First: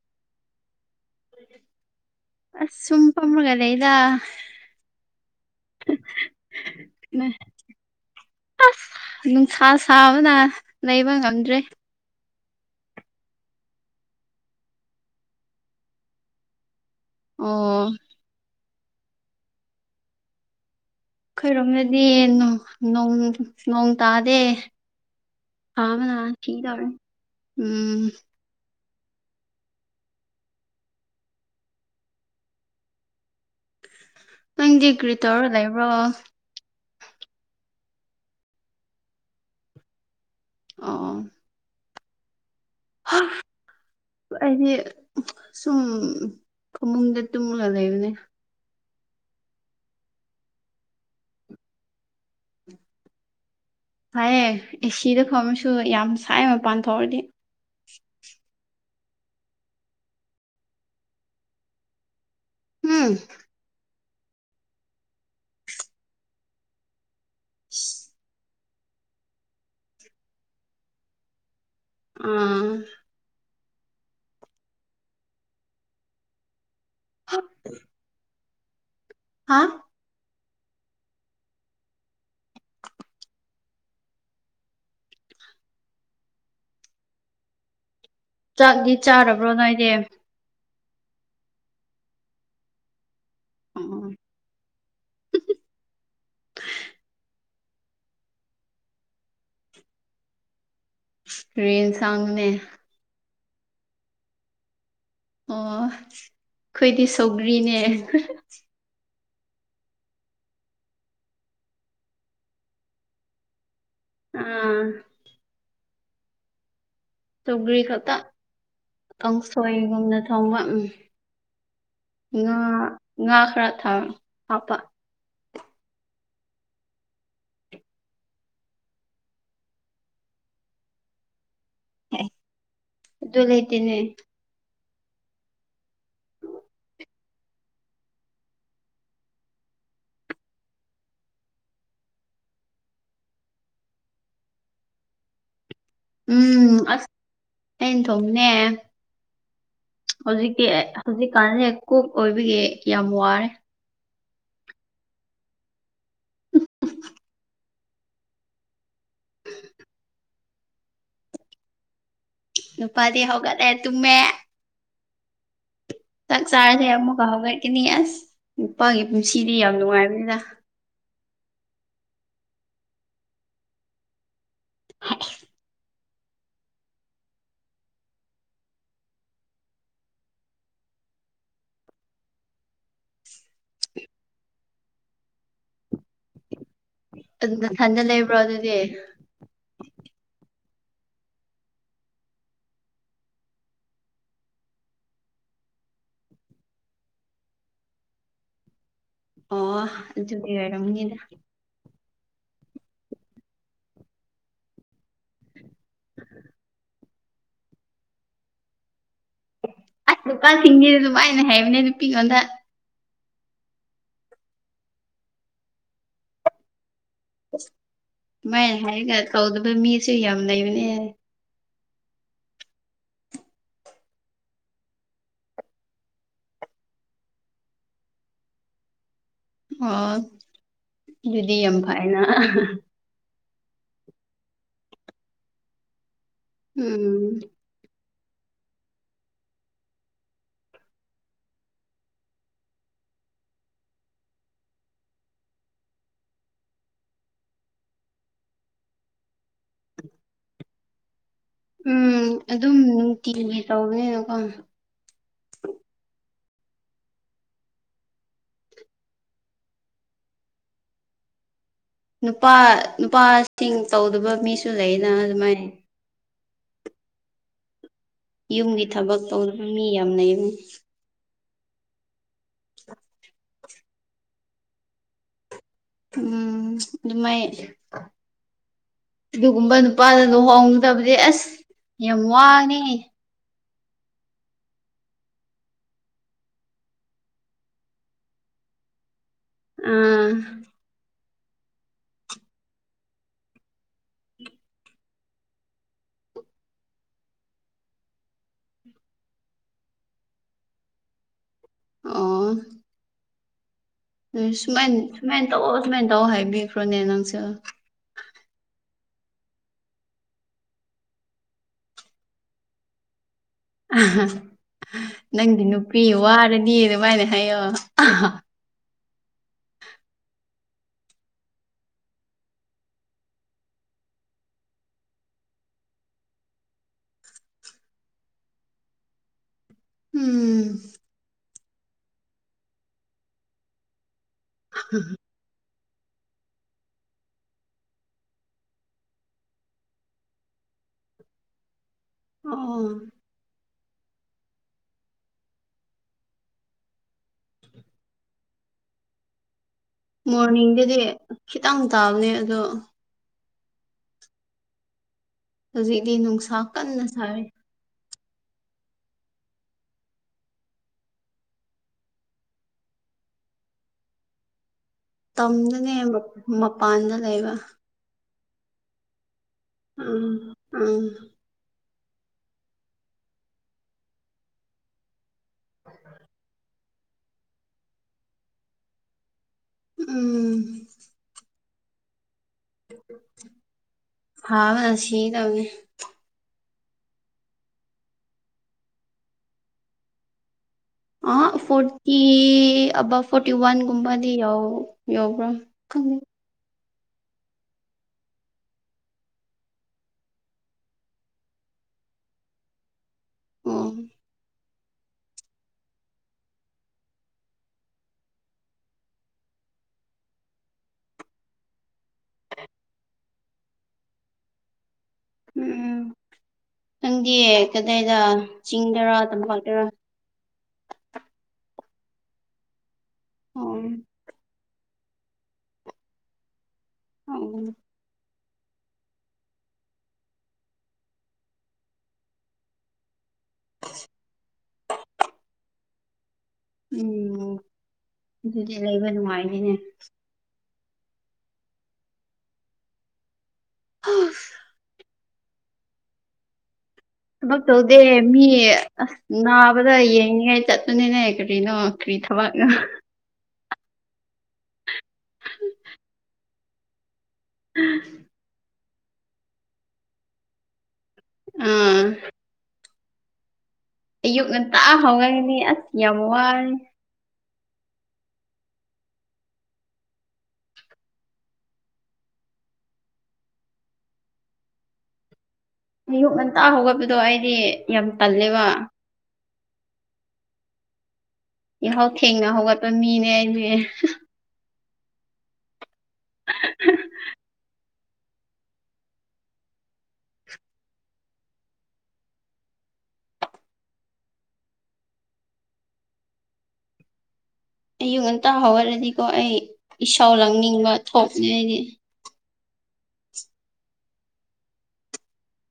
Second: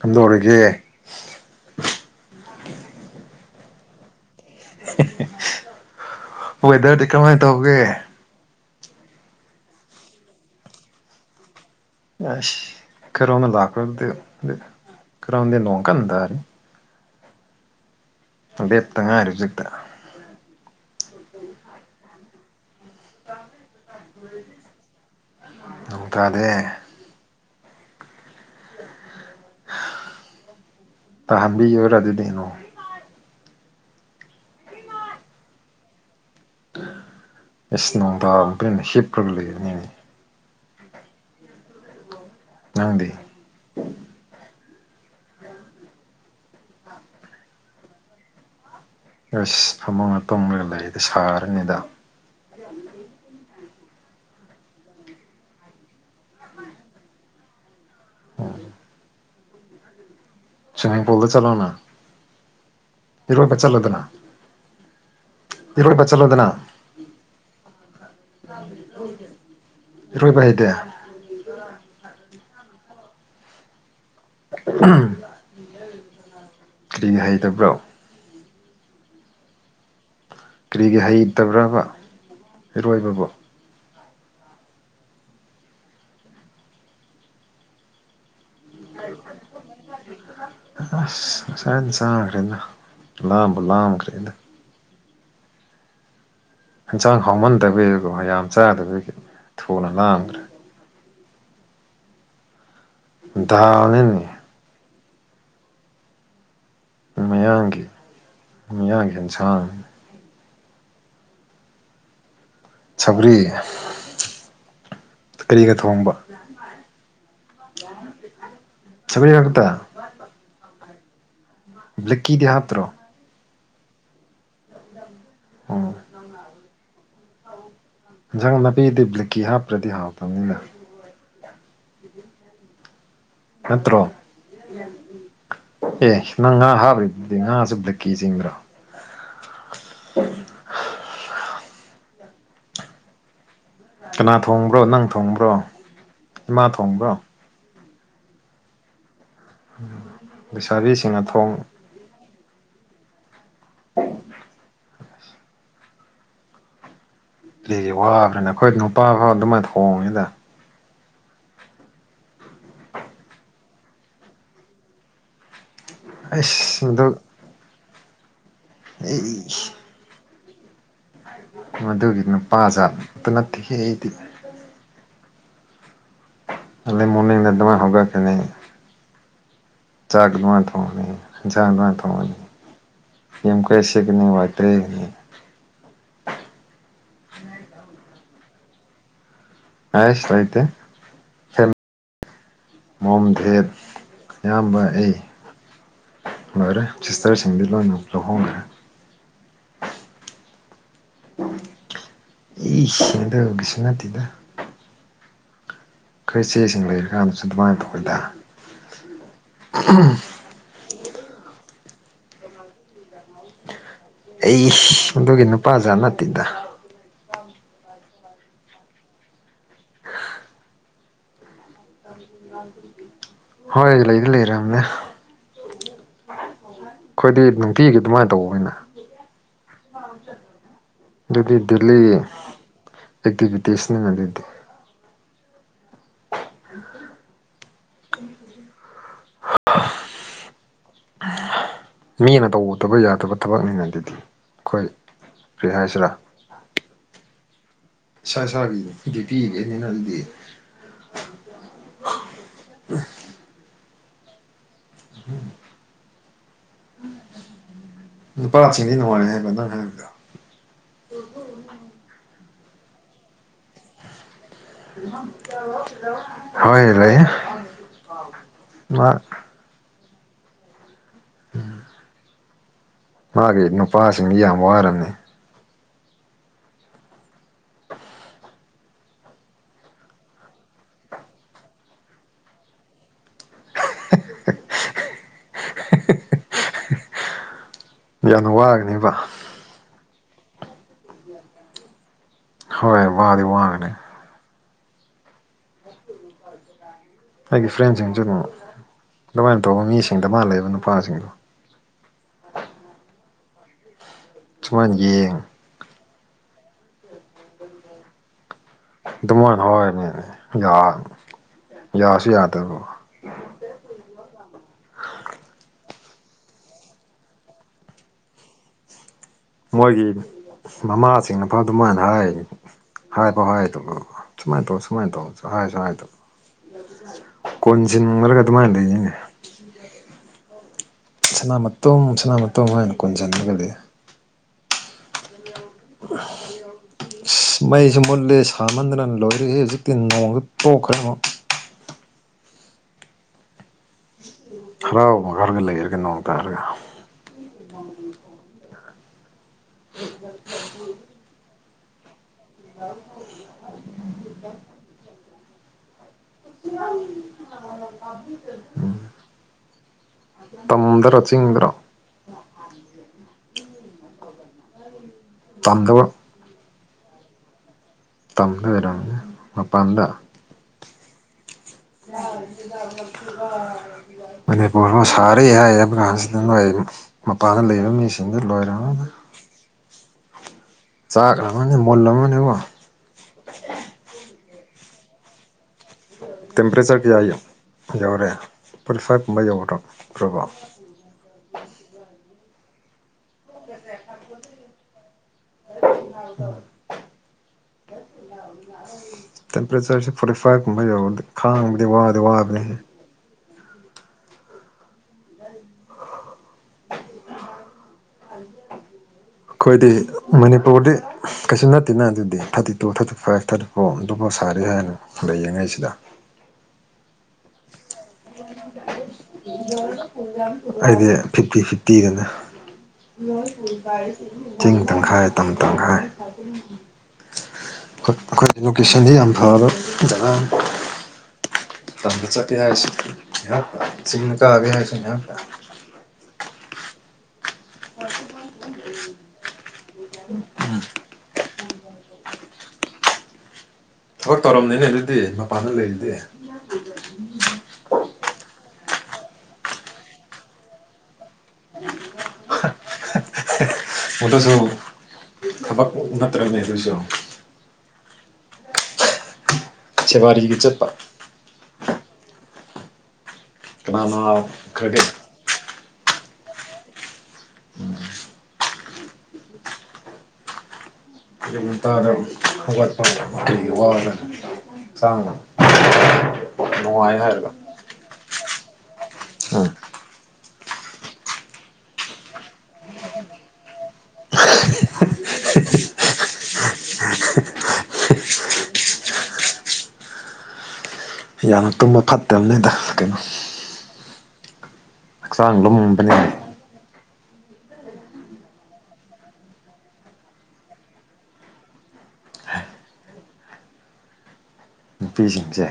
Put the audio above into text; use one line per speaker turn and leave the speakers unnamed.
ꯀꯟꯗꯔꯒꯦ
ꯑꯁ ꯁꯨ ꯃꯒꯗꯦ ꯏꯗ
ꯋꯦꯗꯔꯗꯤ ꯀꯃꯥꯏꯅ ꯇꯧꯒꯦ
ꯑꯁ ꯅꯨꯡꯁꯥ ꯁꯥꯕꯅ ꯂꯩꯕ ꯉꯝꯗ꯭ꯔꯦ
ꯑꯁ ꯈꯔꯥꯎꯅ ꯂꯥꯛꯀꯗ ꯈꯔꯥꯎꯗ ꯂꯣꯡꯀꯟꯗ ꯑꯔ
ꯑꯣ
ꯂꯦꯞꯇ ꯉꯥꯏꯔꯦ ꯍꯧꯖꯤꯛꯇ
ꯑꯩꯣꯏꯔꯣꯝꯗꯗꯤ ꯅ ꯅꯣꯡꯣꯡ ꯇꯥꯗ ꯑꯥ
ꯅꯣꯡ
ꯃꯅ
ꯇꯥꯗꯦ
ꯊ ꯍꯔ ꯎꯝ
ꯇꯍꯕꯤ ꯌꯔ ꯑꯗꯨꯗꯅꯣ
ꯅꯪꯗꯤ ꯀ꯭ꯔꯤ ꯇꯧꯔ ꯂꯩꯕ꯭ꯔꯣ
ꯏꯁꯁ ꯅꯣꯡꯕ ꯍꯦꯞꯄꯒ ꯂꯩꯒ ꯅꯅꯤ
ꯑꯥ
ꯅꯪꯗꯤ
ꯍꯥꯏꯗꯤ ꯁꯨꯝ ꯐꯃꯨꯡꯗ ꯇꯨꯝꯂꯒ ꯂꯩꯕꯅꯦ
ꯑꯁ ꯐꯃꯨꯡꯒ ꯇꯨꯝꯉꯒ ꯂꯩꯔꯤꯗ ꯁꯥꯔꯅꯤꯗ
ꯍꯥꯏꯌꯦꯦ ꯑꯦꯁꯤꯗ ꯈꯪꯃꯁꯨ ꯌꯥꯝ ꯁꯥꯏ ꯃꯄꯥꯟ ꯊꯣꯛꯑꯗꯤ
ꯑ ꯁꯃꯥꯏ ꯄꯨꯣꯗ ꯆꯠꯂꯣꯅ
ꯎꯝ
ꯏ ꯄꯆꯜꯂꯣꯗꯅ ꯏꯗꯤ ꯄꯆꯜꯂꯣꯗꯅ ꯔꯔꯣꯏꯕꯍꯤꯍꯤꯗ
ꯎꯝ
ꯅꯤ ꯍꯥꯏꯩꯗꯕ꯭ꯔꯣ
ꯍꯥ
ꯀꯔꯤꯒꯤ ꯍꯩꯇꯕ꯭ꯔꯕ ꯏꯔꯣꯏꯕꯕꯨ
ꯆꯥꯛꯗꯤ ꯆꯥꯔꯕ꯭ꯔꯣ ꯅꯏꯗꯦ
ꯑꯁ ꯏꯟꯁꯥꯡ ꯈꯔꯤꯅꯥ ꯂꯝ ꯕꯂꯝ ꯈꯔꯤ
[unintelligible]
ꯍꯟꯁꯥꯡ ꯍꯥꯎꯃꯟꯗꯕꯣ ꯌꯥꯝ ꯆꯥꯗꯕ ꯊꯨꯅ ꯂꯥꯝꯈ꯭ꯔꯦ
ꯔꯔꯤꯟ ꯁꯥꯡꯒꯅꯦ
ꯅꯤꯅꯤ
ꯑꯣ ꯑꯩꯈꯣꯏꯗꯤ ꯁꯧꯒ꯭ꯔꯤꯅꯦ
ꯆꯥ ꯁꯕꯔꯤ
ꯑꯥ
ꯊꯣꯡꯕ
ꯁꯧꯒ꯭ꯔꯤ ꯈꯛꯇ
ꯁꯒꯔꯤ ꯈꯛꯇ ꯕ꯭ꯂꯦꯛꯀꯤꯗꯤ
ꯉ
ꯍꯥꯞꯇ꯭ꯔꯣ
ꯉ ꯈꯔꯥ ꯊꯥ ꯍꯥꯥꯄ
ꯑ ꯏꯟꯁꯥꯡ ꯅꯥꯄꯤꯗꯤ ꯕ꯭ꯂꯤꯛꯀꯤ ꯍꯥꯞꯄ꯭ꯔꯗꯤ ꯍꯥꯎꯇꯕꯅꯤꯅ
ꯇꯣ ꯂꯩꯇꯅꯦ
ꯅꯠꯇ꯭ꯔꯣ ꯑꯦ ꯅꯪ ꯉꯥ ꯍꯥꯞꯕ꯭ꯔꯤꯗꯤ ꯉꯥꯁꯨꯕꯗ ꯀꯤ ꯆꯤꯡꯕ꯭ꯔꯣ ꯎꯝ ꯀꯅꯥ ꯊꯣꯡꯕ꯭ꯔꯣ ꯅꯪ ꯊꯣꯡꯕ꯭ꯔꯣ ꯏꯃꯥ
ꯎꯝ ꯑꯁ
ꯊꯣꯡꯕ꯭ꯔꯣ
ꯑꯩꯅ ꯊꯣꯡꯅꯦ ꯍꯧꯖꯤꯛꯇꯤ
ꯂꯩꯁꯥꯕꯤꯁꯤꯡꯅ ꯊꯣꯡ
ꯍꯧꯖꯤꯛꯀꯥꯟꯁꯦ ꯀꯣꯛ ꯑꯣꯏꯕꯒꯤ ꯌꯥꯝ ꯋꯥꯔꯦ
ꯀꯁ ꯋꯥꯕ꯭ꯔꯅ ꯑꯩꯈꯣꯏ ꯅꯨꯄꯥ ꯐꯥꯎ ꯑꯗꯨꯃꯥꯏꯅ ꯊꯣꯡꯉꯤꯗ
ꯅꯨꯄꯥꯗꯤ ꯍꯒꯗꯦ ꯇꯨꯝꯃꯦ ꯆꯥꯛ
ꯑꯩꯁ
ꯆꯥꯔꯁꯦ
ꯑꯗꯨ
ꯑꯃꯨꯛꯀ ꯍꯧꯒꯠꯀꯅꯤ ꯑꯁ ꯅꯨꯄꯥꯒꯤ
ꯑꯩ
ꯄꯨꯟꯁꯤꯗꯤ ꯌꯥꯝ ꯅꯨꯡꯉꯥꯏꯕꯅꯤꯗ
ꯃꯗꯨꯒꯤ ꯅꯨꯄꯥ ꯖꯥꯠꯇ ꯅꯠꯇꯦꯍꯦ ꯑꯩꯗꯤ
[inaudible]
ꯑꯂ ꯃꯣꯔꯅꯤ ꯅꯠꯇꯃ ꯍꯧꯒꯀꯅꯤ [unintelligible] ꯌ ꯀꯁꯒꯤꯅꯤ ꯋꯥꯏꯇꯔꯅꯤꯅꯤ
ꯊꯟꯖꯦꯜ ꯂꯩ ꯂꯩꯕ꯭ꯔꯣ ꯑꯗꯨꯗꯤ
ꯍ ꯃꯣꯝꯊꯦꯛ ꯑꯌꯥꯝꯕ ꯑꯩ ꯃꯔꯦ ꯆꯤꯁꯇꯔꯦꯁꯤꯡꯗꯤ ꯂꯣ ꯍꯣꯡ
ꯑꯣ ꯑꯗꯨꯗꯤ ꯑꯣꯏꯔꯝꯒꯤꯗ
ꯑꯦꯗ ꯁꯅꯥꯇꯤꯗ ꯈꯣꯏ ꯆꯦꯁꯤꯡ ꯂꯩꯔꯀꯥꯟꯗꯁꯨ ꯑꯗꯨꯃꯥꯏꯅ ꯇꯧꯏꯗ
ꯑꯁ ꯅꯨꯄꯥꯁꯤꯡꯒꯤꯁꯤꯅ ꯑꯗꯨꯃꯥꯏꯅ ꯍꯥꯏꯕꯅꯦ ꯅꯨꯄꯤꯉꯣꯟꯗ
ꯑꯩ ꯑꯗꯨꯒꯤ ꯅꯨꯄꯥꯖꯥꯠ ꯅꯠꯇꯦꯗ
ꯃꯥꯏ ꯍꯥꯏꯔꯒ ꯇꯧꯗꯕ ꯃꯤꯁꯨ ꯌꯥꯝ ꯂꯩꯕꯅꯦ
ꯍꯣꯏ ꯂꯩꯗꯤ ꯂꯩꯔꯝꯅꯦ ꯑꯩꯈꯣꯏꯗꯤ ꯅꯨꯡꯇꯤꯒꯤ ꯑꯗꯨꯃꯥꯏꯅ ꯇꯧꯕꯅ
ꯑꯣ
ꯑꯗꯨꯗꯤ
ꯌꯥꯝ ꯐꯩꯅ
ꯗꯦꯜꯂꯤ ꯗꯁꯅꯦ ꯉ ꯂꯩ
ꯎꯝ
ꯍ ꯃꯤꯅ ꯇꯧꯗꯕ ꯌꯥꯗꯕ ꯊꯕꯛꯅꯤꯅ ꯑꯗꯨꯗꯤ ꯑꯩꯈꯣꯏ ꯐꯤꯍꯥꯏꯁꯂꯥ ꯏꯁ ꯏꯁꯥꯕꯤꯗꯤ ꯄꯤꯒꯅꯤꯅ ꯑꯗꯨꯗꯤ
ꯎꯝ ꯑꯗꯨꯝ ꯅꯨꯡꯇꯤꯒꯤꯒꯦ ꯇꯧꯕꯅꯤꯅꯀꯣ [inaudible]
ꯄꯥꯔꯁꯤꯅꯤ ꯅꯅꯨꯡꯉꯅꯦ ꯍꯥꯏ ꯀ ꯍꯥꯏ
ꯅꯨꯄꯥ ꯅꯨꯄꯥꯁꯤꯡ ꯇꯧꯗꯕ ꯃꯤꯁꯨ ꯂꯩꯅ ꯑꯗꯨꯃꯥꯏꯅ
ꯍꯣꯏ ꯂꯩꯏ
ꯌꯨꯝꯒꯤ ꯊꯕꯛ ꯇꯧꯗꯨꯅ ꯃꯤ ꯌꯥꯝꯅ ꯌꯨꯝꯅꯤ
ꯎꯝ ꯃꯥꯒꯤ ꯅꯨꯄꯥꯁꯤꯡ ꯌꯥꯝ ꯋꯥꯔꯝꯃꯤ
ꯎꯝ ꯑꯗꯨꯃꯥꯏ ꯑꯗꯨꯒꯨꯝꯕ ꯅꯨꯄꯥꯗ ꯂꯨꯍꯣꯡꯗꯕꯗꯤ ꯑꯁ ꯌꯥꯝ ꯋꯥꯉꯦ
ꯌꯥꯝꯅ ꯋꯥꯒꯅꯦꯕ
ꯑꯥ
ꯍꯣꯏ ꯋꯥꯗꯤ ꯋꯥꯒꯅꯤ ꯑꯩꯒꯤ ꯐ꯭ꯔꯦꯟꯁꯤꯡꯁꯨ ꯑꯗꯨꯝ ꯑꯗꯨꯃꯥꯏꯅ ꯇꯧꯕ ꯃꯤꯁꯤꯡꯗ ꯃꯥ ꯂꯩꯕ ꯅꯨꯄꯥꯁꯤꯡꯗ
ꯑꯣ ꯎ ꯁꯨꯃꯥꯏ
ꯁꯨꯃꯥꯏꯅ ꯌꯦꯡ
ꯁꯨꯃꯥꯏꯅ ꯇꯧꯑꯣ ꯁꯨꯃꯥꯏꯅ ꯇꯧꯑꯣ ꯍꯥꯏꯕꯤꯈ꯭ꯔꯣꯅꯦ ꯅꯪꯁꯨ
ꯑꯗꯨꯃꯣꯏꯅ ꯍꯔꯅꯦꯅꯦ ꯌꯥ ꯌꯥꯁꯨ ꯌꯥꯗꯕꯣ
ꯑ ꯅꯪꯗꯤ ꯅꯨꯄꯤ ꯋꯥꯔꯗꯤ ꯑꯗꯨꯃꯥꯏꯅ ꯍꯥꯏꯌꯣ
ꯃꯣꯏꯒꯤ ꯃꯃꯥꯁꯤꯡꯅꯄꯥ ꯑꯗꯨꯃꯥꯏꯅ ꯍꯥꯏ ꯍꯥꯏꯕ ꯍꯥꯏꯗ ꯁꯨꯃꯥꯏꯅ ꯇꯧ ꯁꯨꯃꯥꯏꯅ ꯇꯧ ꯍꯥꯏꯁꯨ ꯍꯥꯏꯗ ꯀꯣꯟꯁꯤꯟꯔꯒ ꯑꯗꯨꯃꯥꯏꯅ ꯂꯩꯁꯤꯅꯦ
ꯎꯝ
ꯁꯅꯥ ꯃꯇꯣꯝ ꯁꯅꯥ ꯃꯇꯣꯝ ꯑꯣꯏꯅ ꯀꯣꯟꯁꯤꯟꯂꯒꯗꯤ
ꯍꯝ
ꯍ ꯑ ꯃꯩꯁꯨ ꯃꯨꯂꯦ ꯁꯃꯟꯗꯅ ꯂꯣꯏꯔꯦ ꯍꯧꯖꯤꯛꯇꯤ ꯅꯣꯡꯁꯨ ꯇꯣꯛꯈ꯭ꯔꯦ ꯑꯃꯨꯛ
ꯑ
ꯊꯔꯥꯎ ꯃꯈꯉꯥꯔꯒ ꯂꯩꯔꯒ ꯅꯣꯡ ꯇꯔꯒ
ꯃꯣꯔꯅꯤꯡꯗꯗꯤ ꯈꯤꯇꯪ ꯇꯥꯕꯅꯦ ꯑꯗꯣ
[unintelligible]
ꯍꯧꯖꯤꯛꯇꯤ ꯅꯨꯡꯁꯥ ꯀꯟꯅ ꯁꯔꯦ
ꯑ ꯇꯝꯗꯔꯥ ꯆꯤꯡꯗ꯭ꯔ
ꯇꯝꯗꯅꯦ
ꯇꯝꯗꯕ
ꯃꯄꯥꯟꯗ ꯂꯩꯕ
ꯇꯝꯗꯔꯦ
ꯎꯝ ꯎꯝ
ꯃ ꯄꯔꯁ [unintelligible] ꯊꯥꯔ ꯍꯥꯏ ꯍꯥꯏꯕ ꯀꯥꯟꯁꯤꯗ ꯅꯣꯏ ꯃꯄꯥꯟꯗ ꯂꯩꯕ ꯃꯤꯁꯤꯡꯗ ꯂꯣꯏꯔꯝꯃꯅꯤ
ꯎꯝ
ꯆꯥꯛꯈ꯭ꯔꯕꯅꯦ ꯃꯣꯜꯂꯝꯃꯅꯦꯕꯣ
ꯍꯥ ꯑꯁ ꯍ ꯇꯧꯒꯦ
ꯇꯦꯝꯄꯔꯦꯆꯔ ꯀꯌꯥ ꯌꯧꯔꯦ ꯐꯣꯔꯇꯤ ꯐꯥꯏꯚ ꯀꯨꯝꯕ ꯌꯧꯒꯗ꯭ꯔꯣ ꯄ꯭ꯔꯣꯕꯝ
ꯑ ꯐꯣꯔꯇꯤ ꯑꯕꯞ ꯐꯣꯔꯇꯤ ꯋꯥꯟꯒꯨꯝꯕꯗꯤ ꯌꯥ ꯌꯥꯎꯕ꯭ꯔꯥꯪ ꯈꯪ
ꯇꯦꯝꯄꯔꯦꯆꯔꯁꯦ ꯐꯣꯔꯇꯤ ꯐꯥꯏꯚ ꯀꯨꯝꯕ ꯌꯧ ꯈꯥꯡꯕꯗꯤ ꯋꯥꯗꯤ ꯋꯥꯕꯅꯤ
ꯑ
[unintelligible] ꯑꯩꯈꯣꯏꯗꯤ ꯃꯅꯤꯄꯨꯔꯗꯤ ꯀꯩꯁꯨ ꯅꯠꯇꯦꯅ ꯑꯗꯨꯗꯤ thirty two thirty five thirty four ꯑꯗꯨꯐꯥꯎ ꯁꯥꯔꯤ ꯍꯥꯏꯅꯤ ꯗ ꯌꯦꯡꯉꯩꯁꯤꯗ
ꯑꯪꯗꯤ
ꯍꯥꯏꯗꯤ ꯐꯤꯐꯇꯤ ꯐꯤ [unintelligible]
ꯑꯣ
ꯇꯪꯈꯥꯏ ꯇꯝ ꯇꯪꯈꯥꯏ
ꯑ
ꯑꯩꯈꯣꯏ ꯏꯖꯨꯀꯦꯁꯟꯗꯤ ꯌꯥꯝ ꯐꯕ ꯖꯒꯅꯦ ꯇꯝꯕ ꯆꯠꯀꯦ ꯍꯥꯏꯔꯁꯤꯍꯥꯛ ꯆꯤꯡꯅ ꯀꯥꯒꯦ ꯍꯥꯏꯔꯁꯤ ꯉꯍꯥꯛ
ꯎꯝ ꯑꯗꯨꯗꯤ ꯂꯩꯕ ꯅꯨꯡꯉꯥꯏꯅꯤꯅꯦ
ꯊꯕꯛ ꯇꯧꯔꯝꯅꯤꯅꯦ ꯑꯗꯨꯗꯤ ꯃꯄꯥꯟꯗ ꯂꯩꯔꯤꯗꯤ
ꯊꯕꯛ ꯇꯧꯗꯦ ꯃꯤ ꯑꯁ ꯅꯥꯕꯗ ꯌꯦꯡꯉꯦ ꯆꯠꯇꯄꯅꯤꯅꯦ ꯀ꯭ꯔꯤꯅꯣ ꯀ꯭ꯔꯤ ꯊꯕꯒꯅꯣ
ꯃꯗꯁꯨ ꯊꯕꯛ ꯅꯠꯇ꯭ꯔꯅꯤ ꯑꯗꯨꯁꯨ
ꯎꯝ
ꯁꯦꯋꯥꯔꯤꯒꯤ ꯆꯠꯄ
ꯑꯥ
ꯀꯅꯥꯅ
ꯑꯌꯨꯛ ꯉꯟꯇꯥ
ꯈꯔꯗꯤ
ꯍꯧꯔꯒꯅꯤ ꯑꯁ ꯌꯥꯝ ꯋꯥꯔꯅꯤ
ꯎꯝ [unintelligible] ꯇꯔ ꯋꯥ [unintelligible]
ꯑꯌꯨꯛ ꯉꯟꯇꯥ ꯍꯧꯒꯠꯄꯗꯣ ꯑꯩꯗꯤ ꯌꯥꯝ ꯇꯜꯂꯦꯕ
ꯑ
ꯌꯥꯍꯥꯎ ꯊꯦꯡꯅ ꯍꯧꯒꯠꯄ ꯃꯤꯅꯦ ꯑꯩꯅꯦ
ꯌꯥꯝꯅ ꯇꯨꯝꯕ ꯐꯠꯇꯕꯅꯤꯗ ꯀꯩꯅꯣ ꯁꯥꯡꯣꯇꯅꯤ
ꯑꯌꯨꯛ ꯉꯟꯇꯥ ꯍꯧꯔꯔꯗꯤꯀꯣ ꯑꯩ ꯏꯁꯥꯎ ꯂꯥꯡꯅꯤꯡꯕ ꯊꯣꯛꯅꯤ ꯑꯩꯗꯤ
ꯅꯨꯄꯤꯁꯤꯖ